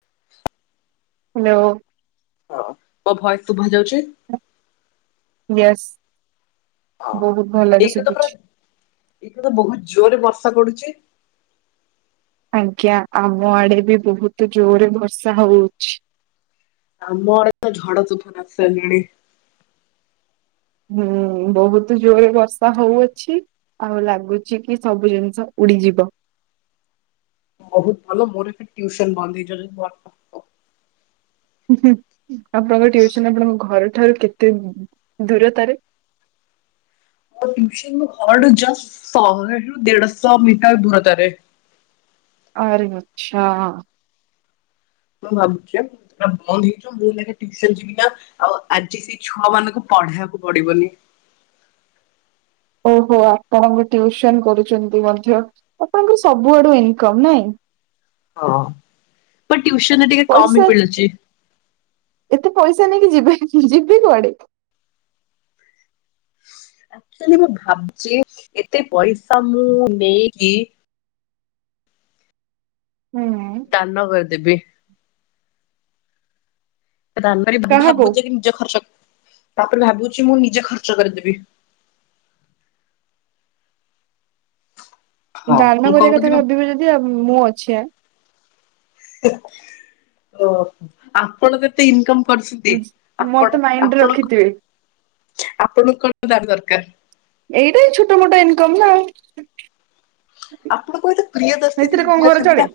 [inaudible] Hello. ହଁ ମୋ voice ଶୁଭାଯାଉଚ [unintelligible] yes. [unintelligible] ବହୁତ ଜୋରରେ ବର୍ଷା ପଡୁଛି। ଆଜ୍ଞା ଆମ ଆଡେ ବି ବହୁତ ଜୋରରେ ବର୍ଷା ହଉଛି। ଆମର ତ ଝଡତୁଫାନ ଆସାରିଲାଣି। ହୁଁ ବହୁତ ଜୋରେ ବର୍ଷା ହଉଅଛି ଆଉ ଲାଗୁଛି କି ସବୁ ଜିନିଷ ଉଡିଯିବ। ବହୁତ ଭଲ ମୋରେ ବି ଟିଉସନ ବନ୍ଦହେଇଯିବ [unintelligible] [inaudible] ଆପଣଙ୍କ ଟିଉସନ୍ ଆପଣଙ୍କ ଘରେ ଠାରୁ କେତେ ଦୂରତାରେ ମୋ ଟିଉସନ୍ ମୋ ଘର ଠୁ ଜଷ୍ଟ୍ ଶହେରୁ ଦେଢଶହ ମିଟର ଦୂରତାରେ। ଆରେ ଆଛା। ମୁଁ ଭାବୁଛି [unintelligible] ଯିବି ନା ଆଉ ଆଜି ସେଇ ଛୁଆ ମାନଙ୍କୁ ପଢେଇବାକୁ ପଡିବନି। ଓହୋ ଆପଣ ବି ଟିଉସନ କରୁଛନ୍ତି ମଧ୍ୟ ଆପଣଙ୍କର ସବୁ ଆଡୁ ଇନକମ ନାଇଁ। ହଁ ପର ଟିଉସନ୍ ଟିକେ କମ ବି ପଇସା ମିଳୁଛି। ଏତେ ପଇସା ନେଇକି ଯିବେ ଯିବେ କୁଆଡେ ଅକ୍ଚୁଲି ମୁଁ ଭାବୁଛି ଏତେ ପଇସା ମୁଁ ନେଇକି ହୁଁ ତାନ କରି ଦେବି। ତାନ ବି କାହାକୁ ଭାବୁଛି କି ନିଜ ଖର୍ଚ ତାପରେ ଭାବୁଛି, ମୁଁ ନିଜେ ଖର୍ଚ୍ଚ କରିଦେବି। ହଁ ଦାରଣ ମୁଁ କଣ କରିବା କଥା କହୁଥିଲି ମୁଁ ଭାବିବ ଯଦି ମୁଁ ଅଛି ଆ। ଓହ! ଆପଣ ଯେତେ ଇନକମ୍ ମତେ ମାଇଣ୍ଡରେ ରଖିଥିବେ। ଆପଣଙ୍କୁ କଣ ଦାନ ଦରକାର? ଏଇଟା ଛୋଟ ମୋଟ ଇନକମ ନା ଆଉ। ଆପଣଙ୍କୁ, ଏତେ ପ୍ରିୟ ଦସ୍ତି ସେଥିରେ ଦିଦି ଅଛନ୍ତି ନା।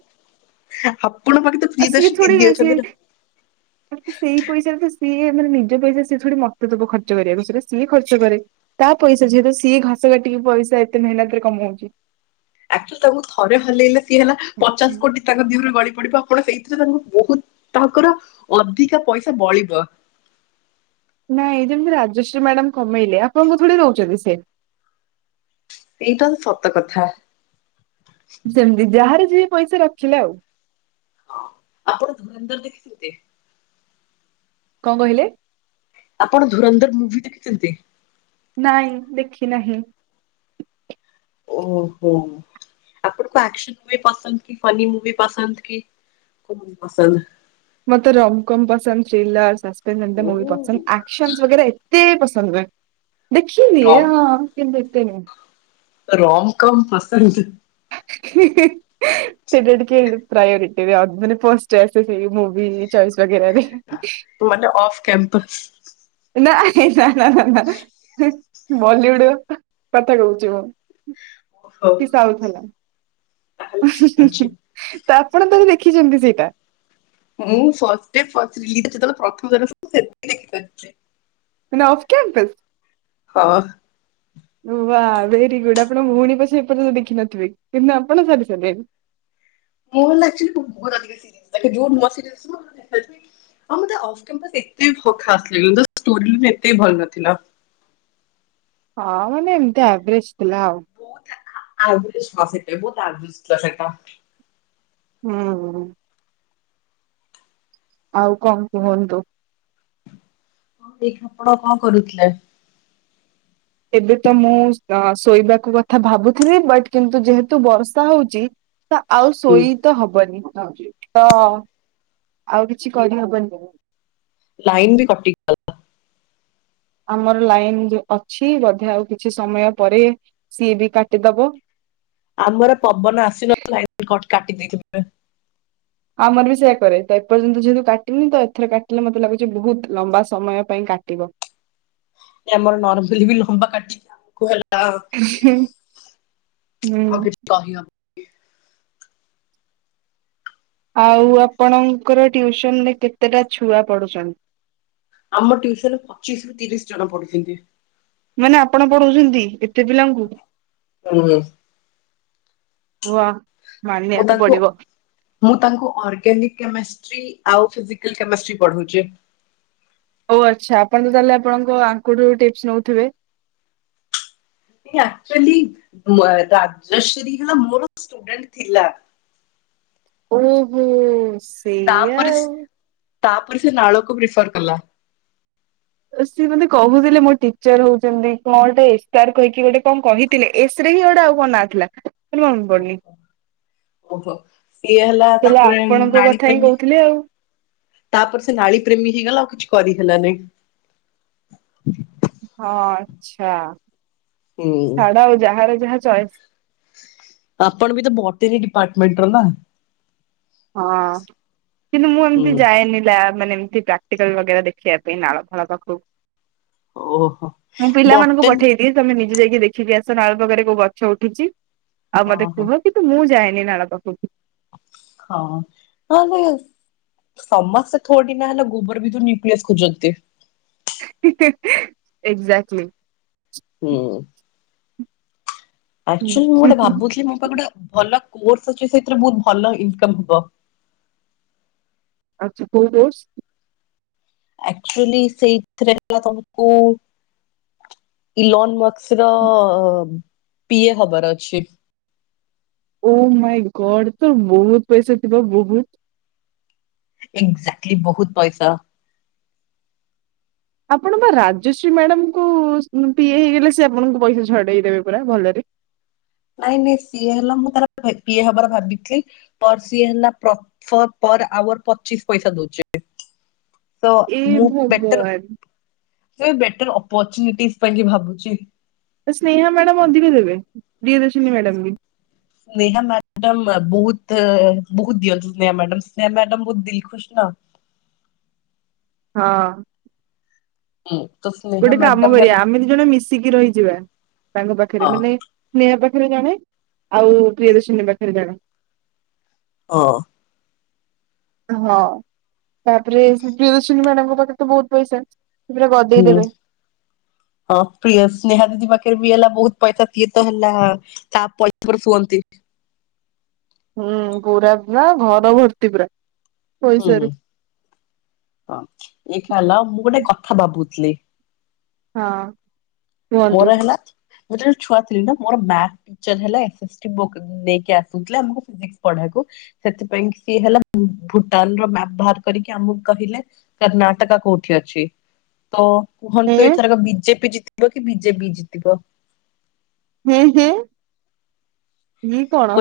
ହାପ୍ ଅ, ସିଏ ଥୋଡି ସିଏ। ସେଇ ପଇସା ତ ସିଏ ମାନେ ନିଜ ପଇସା ସିଏ ଥୋଡ଼ି ମତେଦବ ଖର୍ଚ କରିବାକୁ! ସେଟା ସିଏ ଖର୍ଚ୍ଚ କରେ। ତା ପଇସା ଯେହେତୁ, ସିଏ ଘାସ କାଟିକି ପଇସା ଏତେ ମହେନତରେ କମଉଚି। ଆକ୍ଚୁଆଲ୍ ତାଙ୍କୁ ଥରେ ହଲେଇଲେ ସିଏ ହେଲା, ପଚାଶ କୋଟି ତାଙ୍କ ଦିହରୁ ଗଳି ପଡିବ। ଆପଣ, ସେଇଥିରେ ତାଙ୍କୁ ବହୁତ ତାଙ୍କର ଅଧିକା ପଇସା ବଳିବ। ନାଇଁ, ଯେମିତି ରାଜଶ୍ରୀ ମ୍ୟାଡାମ୍ କମେଇଲେ ଆପଣଙ୍କୁ ଥୋଡ଼ି ଦଉଛନ୍ତି ସେ। ଏଇଟା ସତ କଥା। ସେମିତି ଯାହାର ଯିଏ ପଇସା ରଖିଲା ଆଉ। ହଁ, ଆପଣ ଧୁରନ୍ଧର ଦେଖିଥିବେ। କଣ କହିଲେ? ଆପଣ ଧୁରନ୍ଧର ମୁଭି ଦେଖିଛନ୍ତି? ନାଇଁ ଦେଖି ନାହିଁ। ଓହୋ! ଆପଣଙ୍କୁ ଆକ୍ସନ ମୁଭି ପସନ୍ଦ କି! ଫନି ମୁଭି ପସନ୍ଦ କି କଣ ପସନ୍ଦ? ମତେ ରମ୍କମ୍ ପସନ୍ଦ ଥ୍ରିଲାର ସାସ୍। [unintelligible] ଓ ମୁଭି ପସନ୍ଦ ଆକ୍ସନ ବଗେରା ଏତେ ପସ୍ ଥଙ୍ଗ୍ରା। ଓ ଦେଖିବି ଏ ହଁ କେମତି ଦେ ଏତେ ନୁହେଁ। ରମ କମ୍ ପସନ୍ଦ। ହିଁ ହିଁ ହିଁ। ସେଟା ଟିକେ ପ୍ରାୟୋରିଟି ଅ ମାନେ ଫାଷ୍ଟ ଆସେ ମୁଭି ଚଏସ। ମାନେ ଅଫ କେମ୍ପସ। ନାଇଁ। ନା ନା ନା ନା ହିଁ। ବଲିଉଡ କଥା କହୁଛି ମୁଁ। ଓହୋ କି ସାଉଥ ହେଲା। ତାହେଲେ ଉଁହୂଁ ଠିକ ହୂଁ ଅଛି। ହୂଁ ତ ଆପଣ ତାହେଲେ ଦେଖ୍ ଦେଖିଛନ୍ତି ସେଇଟା। ମୁଁ ଫାଷ୍ଟ ଡେ [unintelligible] ରିଲିଜ୍ ଯେତେବେଳେ ପ୍ରଥମ [unintelligible] ମାନେ ଅଫ୍ କ୍ୟାମ୍ପସ। ହଁ। ବା ଭେରି ଗୁଡ ଆପଣ ଭଉଣୀ ପଛ ଏପର୍ଯ୍ୟନ୍ତ ଦେଖିନଥିବେ କିନ୍ତୁ ଆପଣ ସାରି ସାରିଲେଣି। ମୁଁ ହେଲା ଅକ୍ଚୁଆଲ [unintelligible] ମତେ ଅଫ୍ କ୍ୟାମ୍ପସ ଦେଖିତେ ଖାସ୍ ଲାଗିଲାନି ଜଷ୍ଟ ଷ୍ଟୋରୀ ଏତ ଭଲ ନଥିଲା। ହଁ ମାନେ ଏମିତି ଏଭରେଜ ଥିଲା ଆଉ। ଆଭରେଜ୍ ସେଟା ହଁ ବହୁତ ଆଭରେଜ ସେଟା। ହୁଁ। ଆଉ କଣ କୁହନ୍ତୁ। ହଉ ଏଇ କପଡ଼ କଣ କରୁଥିଲେ। ଏବେ ତ ମୁଁ ଅ ଶୋଇବାକୁ କଥା ଭାବୁଥିଲି। ବଟ୍ କିନ୍ତୁ ଯେହେତୁ ବର୍ଷା ହଉଛି। ତ ଆଉ ହୁଁ ଶୋଇ ତ ହବନି ତ ଆଉ କିଛି କରିହବନି। ଲାଇନ ବି କଟିି ଗଲା। ଆମର ଲାଇନ ଯଉ ଅଛି ବଧେ ଆଉ କିଛି ସମୟ ପରେ ସିଏ ବି କାଟିଦବ। ଆମର ପବନ ଆସିନଥିଲା [inaudible] କାଟି ଦେଇଛି ଆମର ବି ସେଇୟା କରେ। ତ ଏପର୍ଯ୍ୟନ୍ତ ଯେହେତୁ କାଟିନି ତ ଏଥର କାଟିଲେ ମତେ ଲାଗୁଛି ବହୁତ ଲମ୍ବା ସମୟ ପାଇଁ କାଟିବ। ନାଇଁ ଆମର ନର୍ମଲି ବି ଲମ୍ବା କାଟିକି ଆଟକୁ ହେଲା। ଆଉ ହଁ [unintelligible] [unintelligible] ଆଉ ଆପଣଙ୍କର ଟିୟୁସନ ରେ କେତେଟା ଛୁଆ ପଢୁଛନ୍ତି? ଆମ ଟିଉସନ ରେ ପଚିଶ ରୁ ତିରିଶ ଜଣ ପଢିଛନ୍ତି। ମାନେ ଆପଣ ପଢଉଛନ୍ତି? ଏ ତେପିଲା ଙ୍କୁ ହୁଁ ହ। ମୁଁ ତାଙ୍କୁ ମୁଁ ତାଙ୍କୁ ଅର୍ଗାନିକ କେମେଷ୍ଟ୍ରି ଆଉ ଫିଜିକାଲ କେମେଷ୍ଟ୍ରି ପଢଉଛି। ଓ ଆଚ୍ଛା ଆପଣ ତ ତାହେଲେ ଆପଣଙ୍କ ଆଙ୍କଠୁ ଟିପସ ନଉଥିବେ ଅକ୍ଚୁଲି ରାଜଶ୍ରୀ ହେଲା ମୋର ଷ୍ଟୁଡେଣ୍ଟ ଥିଲା। ଓହୋ। ସେଇୟା ତାପରେ ଆଉ ତାପରେ ସେ ନାଳୁକୁ ପ୍ରିଫର କଲା ସିଏ ମୋତେ କହୁଥିଲେ ମୋ ଟିଚର ହଉଛନ୍ତି କଣ ଗୋଟେ ଏସ କହିକି ଗୋଟେ କଣ କହିଥିଲେ ଏସ ରେ ହିଁ ଗୋଟେ ଆଉ କଣ ନାଁ ଥିଲା। ମୋର ମନେ ପଡୁନି ଓହୋ ଓହୋ ସିଏ ହେଲା ତାହେଲେ ତାପରେ ଆପଣଙ୍କ ନାଳୀ କଥା ହିଁ ପ୍ରେମୀ କହୁଥିଲେ ଆଉ। ତାପରେ ସେ ନାଳୀ ପ୍ରେମୀ ହେଇଗଲା ଆଉ କିଛି କରିହଲାନାଇଁ। [unintelligible] ହଁ ଆଛା। ହୁଁ। ଛାଡ ଆଉ ଯାହାର ଯାହା ଚଏସ୍ ଆପଣ ବି ତ ବୋଟନି ଡିପାର୍ଟମେଟର ନା? ହଁ। କିନ୍ତୁ ମୁଁ ଏମିତି ଯାଏନି ଲା ମାନେ ପ୍ରାକ୍ଟିକାଲ ଲଗେବା ଦେଖିବା ପାଇଁ ନାଳ ଫାଲ ପାଖକୁ ଓହୋ ମୁଁ ପିଲାମାନଙ୍କୁ ବୋଟାନି ପଠେଇଦିଏ ତମେ ନିଜେ ଯାଇକି ଦେଖିକି ଆସ ନାଳପାଖରେ କୋଉ ଗଛ ଉଠିଛି। ଆଉ ମତେ ହଁ ହଁ କୁହ କିନ୍ତୁ ମୁଁ ଯାଏନି। ନାଳ ପାଖକୁ ହଁ ହ ସମସ୍ତେ ଥୋଡି ନା ହେଲା ଗୋବର ଭିତରୁ ନ୍ୟୁକ୍ଲିଅସ ଖୋଜନ୍ତି। ଏକ୍ଜାକ୍ଟ୍ଲି। ହୁଁ। ଆକଚୁଲି ମୁଁ ଗୋଟେ ଭାବୁଥିଲି ମୋ ପାଇଁ ଗୋଟେ ଭଲ କୋର୍ସ ଅଛି ସେଥିରେ ବହୁତ ଭଲ ଇନକମ ହବ। ଆଛା କୋଉ କୋର୍ସ? ଆକ୍ଚୁଆଲି ସେଇଥିରେ ହେଲା ତମକୁ ଇଲ ସର ପିଏ ହବାର ଅଛି। ଓ ମାଇ ଗଡ ତ ବହୁତ ପଇସା ଥିବ ବହୁତ ଏକ୍ଜାକ୍ଟଲି ବହୁତ ପଇସା। ଆପଣ ବା ରାଜଶ୍ରୀ ମ୍ୟାଡ଼ାମକୁ ପିଏ ହେଇଗଲେ ସେ ଆପଣଙ୍କୁ ପଇସା ଛଡେଇ ଦେବେ ପୁରା ଭଲରେ ନାଇଁ ନାଇଁ ସିଏ ହେଲା ମୁଁ ତାର ପିଏ ହବାର ଭାବିଥିଲି ସିଏ ନା ପର ଆୱାର ପଚିଶ ପଇସା ଦଉଛି ଏବେ। ତ ଏ ମୁଁ ଭଗବାନ। ବେଟର ଅପର୍ଚୁନିଟି ପାଇଁ ଭାବୁଛି। ସ୍ନେହା ମ୍ୟାଡାମ ଅଧିକ ଦେବେ ପ୍ରିୟଦର୍ଶିନୀ ମ୍ୟାଡ଼ାମ ବି ସ୍ନେହା ମ୍ୟାଡାମ ବହୁତ ବହୁତ ଦିଅନ୍ତି ସ୍ନେହା ମ୍ୟାଡାମ ସ୍ନେହା ମ୍ୟାଡାମ ବହୁତ ଦିଲ୍ ଖୁସି ନା ହଁ [unintelligible] ଗୋଟେ କାମ ମ୍ୟାଡାମ ହେଲ କରିବା ଆମେ ଦି ଜଣେ ମିଶିକି ରହିଯିବା ତାଙ୍କ ପାଖରେ ହଁ ମାନେ ସ୍ନେହା ପାଖରେ ସେ ଜଣେ ଆଉ ପ୍ରିୟଦର୍ଶିନୀ ପାଖରେ ଜଣେ। ହଁ। ହଁ ତାପରେ ପ୍ରିୟଦର୍ଶିନୀ ମ୍ୟାଡାମଙ୍କ ପାଖରେ ତ ବହୁତ ପଇସା ପୁରା ଗଦେଇ ହୁଁ ଦେବେ। ହଁ ପ୍ରିୟଦର୍ଶିନୀ ସ୍ନେହା ଦିଦି ପାଖରେ ବି ହେଲା ବହୁତ ପଇସା ସିଏ ତ ହେଲା ତା ପଇସାରେ ଶୁଅନ୍ତି। ହୁଁ ପୁରା ପୁରା ଘର ଭର୍ତ୍ତି ପୁରା ହୁଁ ପଇସାରେ ହଁ ଏଇ ହେଲା ମୁଁ ଗୋଟେ କଥା ଭାବୁ ଥିଲି। ହଁ। କୁହନ୍ତୁ। ମୋର ହେଲା ମୁଁ ଜଣ ଛୁଆ ଥିଲି ନା ମୋର ମାର୍ଥ ଟିଚର ହେଲା ଏସ ଏସ ଟି ବୁକ ନେଇକି ଆସୁଥିଲେ ଆମକୁ ଫିଜିକ୍ସ ପଢେଇବାକୁ ସେଥିପାଇଁ ସିଏ ହେଲା ଭୁଟାନର ବାହାର କରିକି ଆମକୁ କହିଲେ କର୍ଣ୍ଣାଟକ କୋଉଠି ଅଛି ତ ହେଁ କୁହନ୍ତୁ ଏଥରକ ବିଜେପି ଜ କୁହ କି ବିଜେପି ଜିତିବ ହୁଁ ହୁଁ ବି କଣ?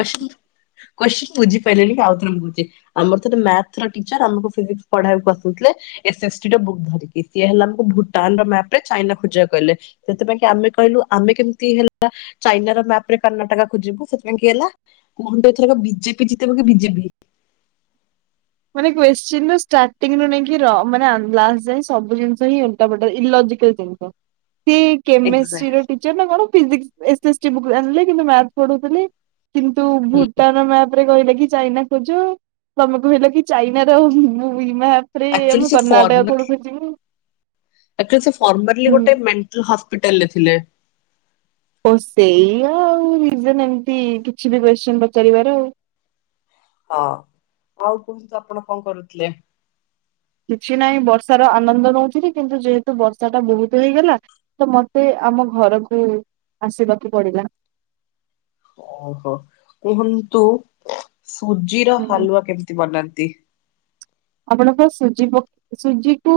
କୋଚିଂନ ବୁଝି ପାରିଲିନି କି ଆଉ ଥରେଛି ଆମର ମାର୍ଥ ର ଟିଚର ଆମକୁ ଫିିଜିକ୍ସ ପଡ଼େଇବାକୁ ଆସୁଥିଲେ ଏସ ଏସ ଟି ର ବୁକ ଧରିକି ସିଏ ହେଲା ଆମକୁ ଭୁଟାନ ର ମ୍ୟାପ ରେ ଚାଇନା ଖୋଜିବାକୁ କହିଲେ ସେଥିପାଇଁ କି ଆମେ କହିଲୁ ଆମେ କେମିତି ହେଲା ଚାଇନା ର ମ୍ୟାପ ରେ କର୍ଣ୍ଣାଟକ ଖୋଜିବୁ କାହିଁକି ହେଲା କୁହନ୍ତୁ ଏଥରକ ବିଜେପି ଜିତବ କି ବିଜେଡ଼ି? ମାନେ କୋଛିନ ଷ୍ଟାର୍ଟିଂରୁୁ ନେଇକି ଲାଷ୍ଟ ଯାଏ ସବୁ ଜିନିଷ ଓଲଟା ପାଲଟା ଇଲୋଜିକାଲ ଜିନିଷ ସେ ଏକ୍ସାକ୍ଟଲି କେମେଷ୍ଟ୍ରିର ଟିଚର ନା କଣ physics S S T book ଆଣିଲି କିନ୍ତୁ ମାର୍ଥ ପଢଉଥିଲି କିନ୍ତୁ ଭୁଟାନ ତା ପରେ କହିଲେ କି ଚାଇନା ଖୋଜ ତମେ କହିଲ କି ଚାଇନା ର ମ୍ୟାପ ରାତ୍ରୀ ଆକ୍ଚୁଆଲି ଆମେ କର୍ଣ୍ଣାଟକ ଆଡକୁ ଯିବୁ ଆଙ୍କଚୁଲି ଫର୍ମାଲିଟି ପିଟାଲରେ ଥିଲେ ହ ସେଇଆ ଆଉ ରିଜନ ଏମତି କିଛି ବି କୋତ୍ସିନ ପଚାରିବାର ଆଉ। ହଁ ଆଉ କୁହନ୍ତୁ ଆପଣ କଣ କରୁଥିଲେ। କିଛି ନାହିଁ ବର୍ଷାର ଆନନ୍ଦ ନଉଥିଲି କିନ୍ତୁ ଯେହେତୁ ବର୍ଷା ଟା ବହୁତ ହେଇଗଲା ତ ମତେ ଆମ ଘରକୁ ଆସିବାକୁ ପଡିଲା। ଓହୋ କୁହନ୍ତୁ। ସୁଜିର ହୁଁ ହାଲୁଆ କେମିତି ବନାନ୍ତି। ଆପଣ କଣ ସୁଜି ପ ସୂଜିକୁ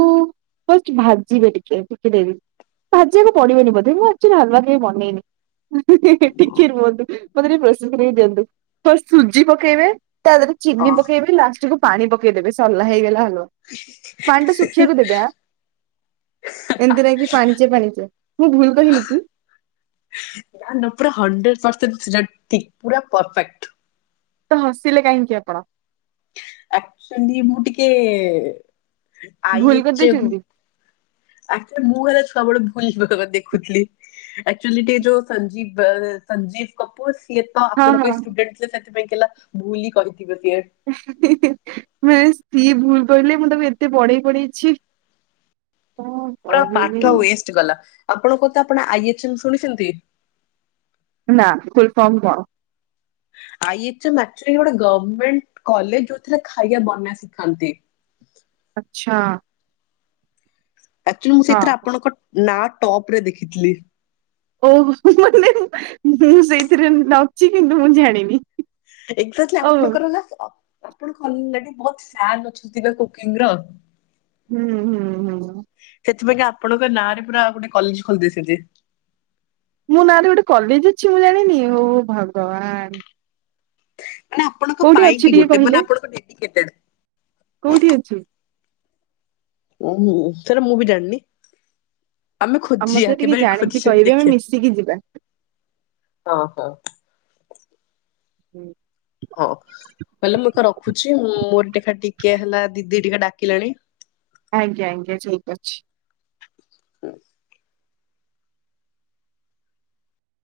ଫାର୍ଷ୍ଟ ଭାଜିବେ ଟିକେ ଟିକେ ଭାଜିବାକୁ ପଡିବନି ବୋଧେ ମୁଁ ଆକ୍ଚୁଲି ହାଲୱା କେବେ ବନେଇନି ଟିକେ ରୁହନ୍ତୁ ମୋତେ ଟିକେ ପ୍ରୋସେସ କରିବାକୁ ଦିଅନ୍ତୁ ଫାର୍ଷ୍ଟ ସୁଜି ପକେଇବେ। ତା ଦେହରେ ଚିନି ହଁ ପକେଇବେ ଲାଷ୍ଟକୁ। ପାଣି ପକେଇଦେବେ। ସରଲା ହେଇଗଲା। ପାଣି ଟା ଶୁଖିବାକୁ ଦେବେ ଆଁ ଏମିତି ନାହିଁ କି ପାଣିଚିଆ ପାଣିଚିଆ ମୁଁ ଭୁଲ କହିଲି କି। ସେଟା ଠିକ ପୁରା ପରଫେକ୍ଟ। ତ ହସିଲେ କାହିଁକି ଆପଣ। ଆକଚୁଲି ମୁ ଟିକେ। ଆଇ ଭୁଲ ଏଚ ଏମ। କରିଦେଇଛନ୍ତି ଆକଚୁଲି ମୁଁ ହେଲେ ଛୁଆ ବେଳୁ ଭୁଲ [unintelligible] ଦେଖୁଥିଲି ଆକଚୁଲି ଟିକେ ଯୋଉ ସଞ୍ଜୀବ ସଞ୍ଜୀବ କପୁର। ଇ ତ ହଁ ଆପଣଙ୍କ ହିଁ ହଁ ଷ୍ଟୁଡେଣ୍ଟ ଥି ସେ ସେଥିପାଇଁ କେଲା ଭୁଲ ରେ କରି ବାସ କି ଭୁଲ। କହିଲେ ମୁଁ ତାକୁ ଏତେ ପଢେଇ ପଢେଇ ଛି। ପୁରା ପାଠ ୱେଷ୍ଟ ଗଲା। ଆପଣ କଥା ଆପଣ ଆଇ ଏଚ୍ ଏମ ଶୁଣିଛନ୍ତି। [unintelligible] ନା ଫୁଲ ଫର୍ମ କଣ? ଆଇ ଏଚ ଏମ ଆକ୍ଚୁଲି ଗୋଟେ ଗମେଣ୍ଟ କଲେଜ ଯୋଉଥିରେ ଖାଇବା ବନା ଶିଖାନ୍ତି। ଆଚ୍ଛା। ଆକ୍ଚୁଆଲି ମୁଁ ହଁ ସେଥିରେ ଆପଣଙ୍କ ନା ଟପ ରେ ଦେଖିଥିଲି। ଓହୋ କିଛି କିନ୍ତୁ ମୁଁ ଜାଣିନି। ଏକ୍ଜାକ୍ଟଲି ଓ ଆପଣ ହୁଁ କର ନା ଅ ଆପଣ କହିଲେ କି ବହୁତ ଫ୍ୟାନ ଅଛନ୍ତି ନା କୁକିଂ ର। ହୁଁ ହୁଁ ହୁଁ। ସେଥିପାଇଁ ଆପଣଙ୍କ ନାଁରେ ପୁରା ଗୋଟେ କଲେଜ ଖୋଲି ଦେଇଛନ୍ତି। ମୋ ନାଁ ରେ ଗୋଟେ କଲେଜ ଅଛି ମୁଁ ଜାଣିନି ହଉ ଭଗବାନ! ମାନେ ଆପଣଙ୍କ କୋଉଠି ପାଇଁ ଅଛି କି ଟିକେ ଗୋଟେ କହିଲେ ମାନେ ଆପଣଙ୍କ ଡେଡିକେଟେଡ। କୋଉଠି ଅଛି। ଓ ସେଟା ମୁଁ ବି ଜାଣନି। ଆଉ ମତେ ଟିକେ ଜାଣିକି କହିବେ ଆମେ ମିଶିକି ଯିବା। ହଁ ହଁ। ହୁଁ। ହଁ ହେଲେ, ମୁଁ ଏକ ରଖୁଛି ମୋର ଟିକେ ହେଲା ଦିଦି ଟିକେ ଡାକିଲାଣି। ଆଜ୍ଞା ଆଜ୍ଞା ଠିକ ଅଛି। ହୁଁ।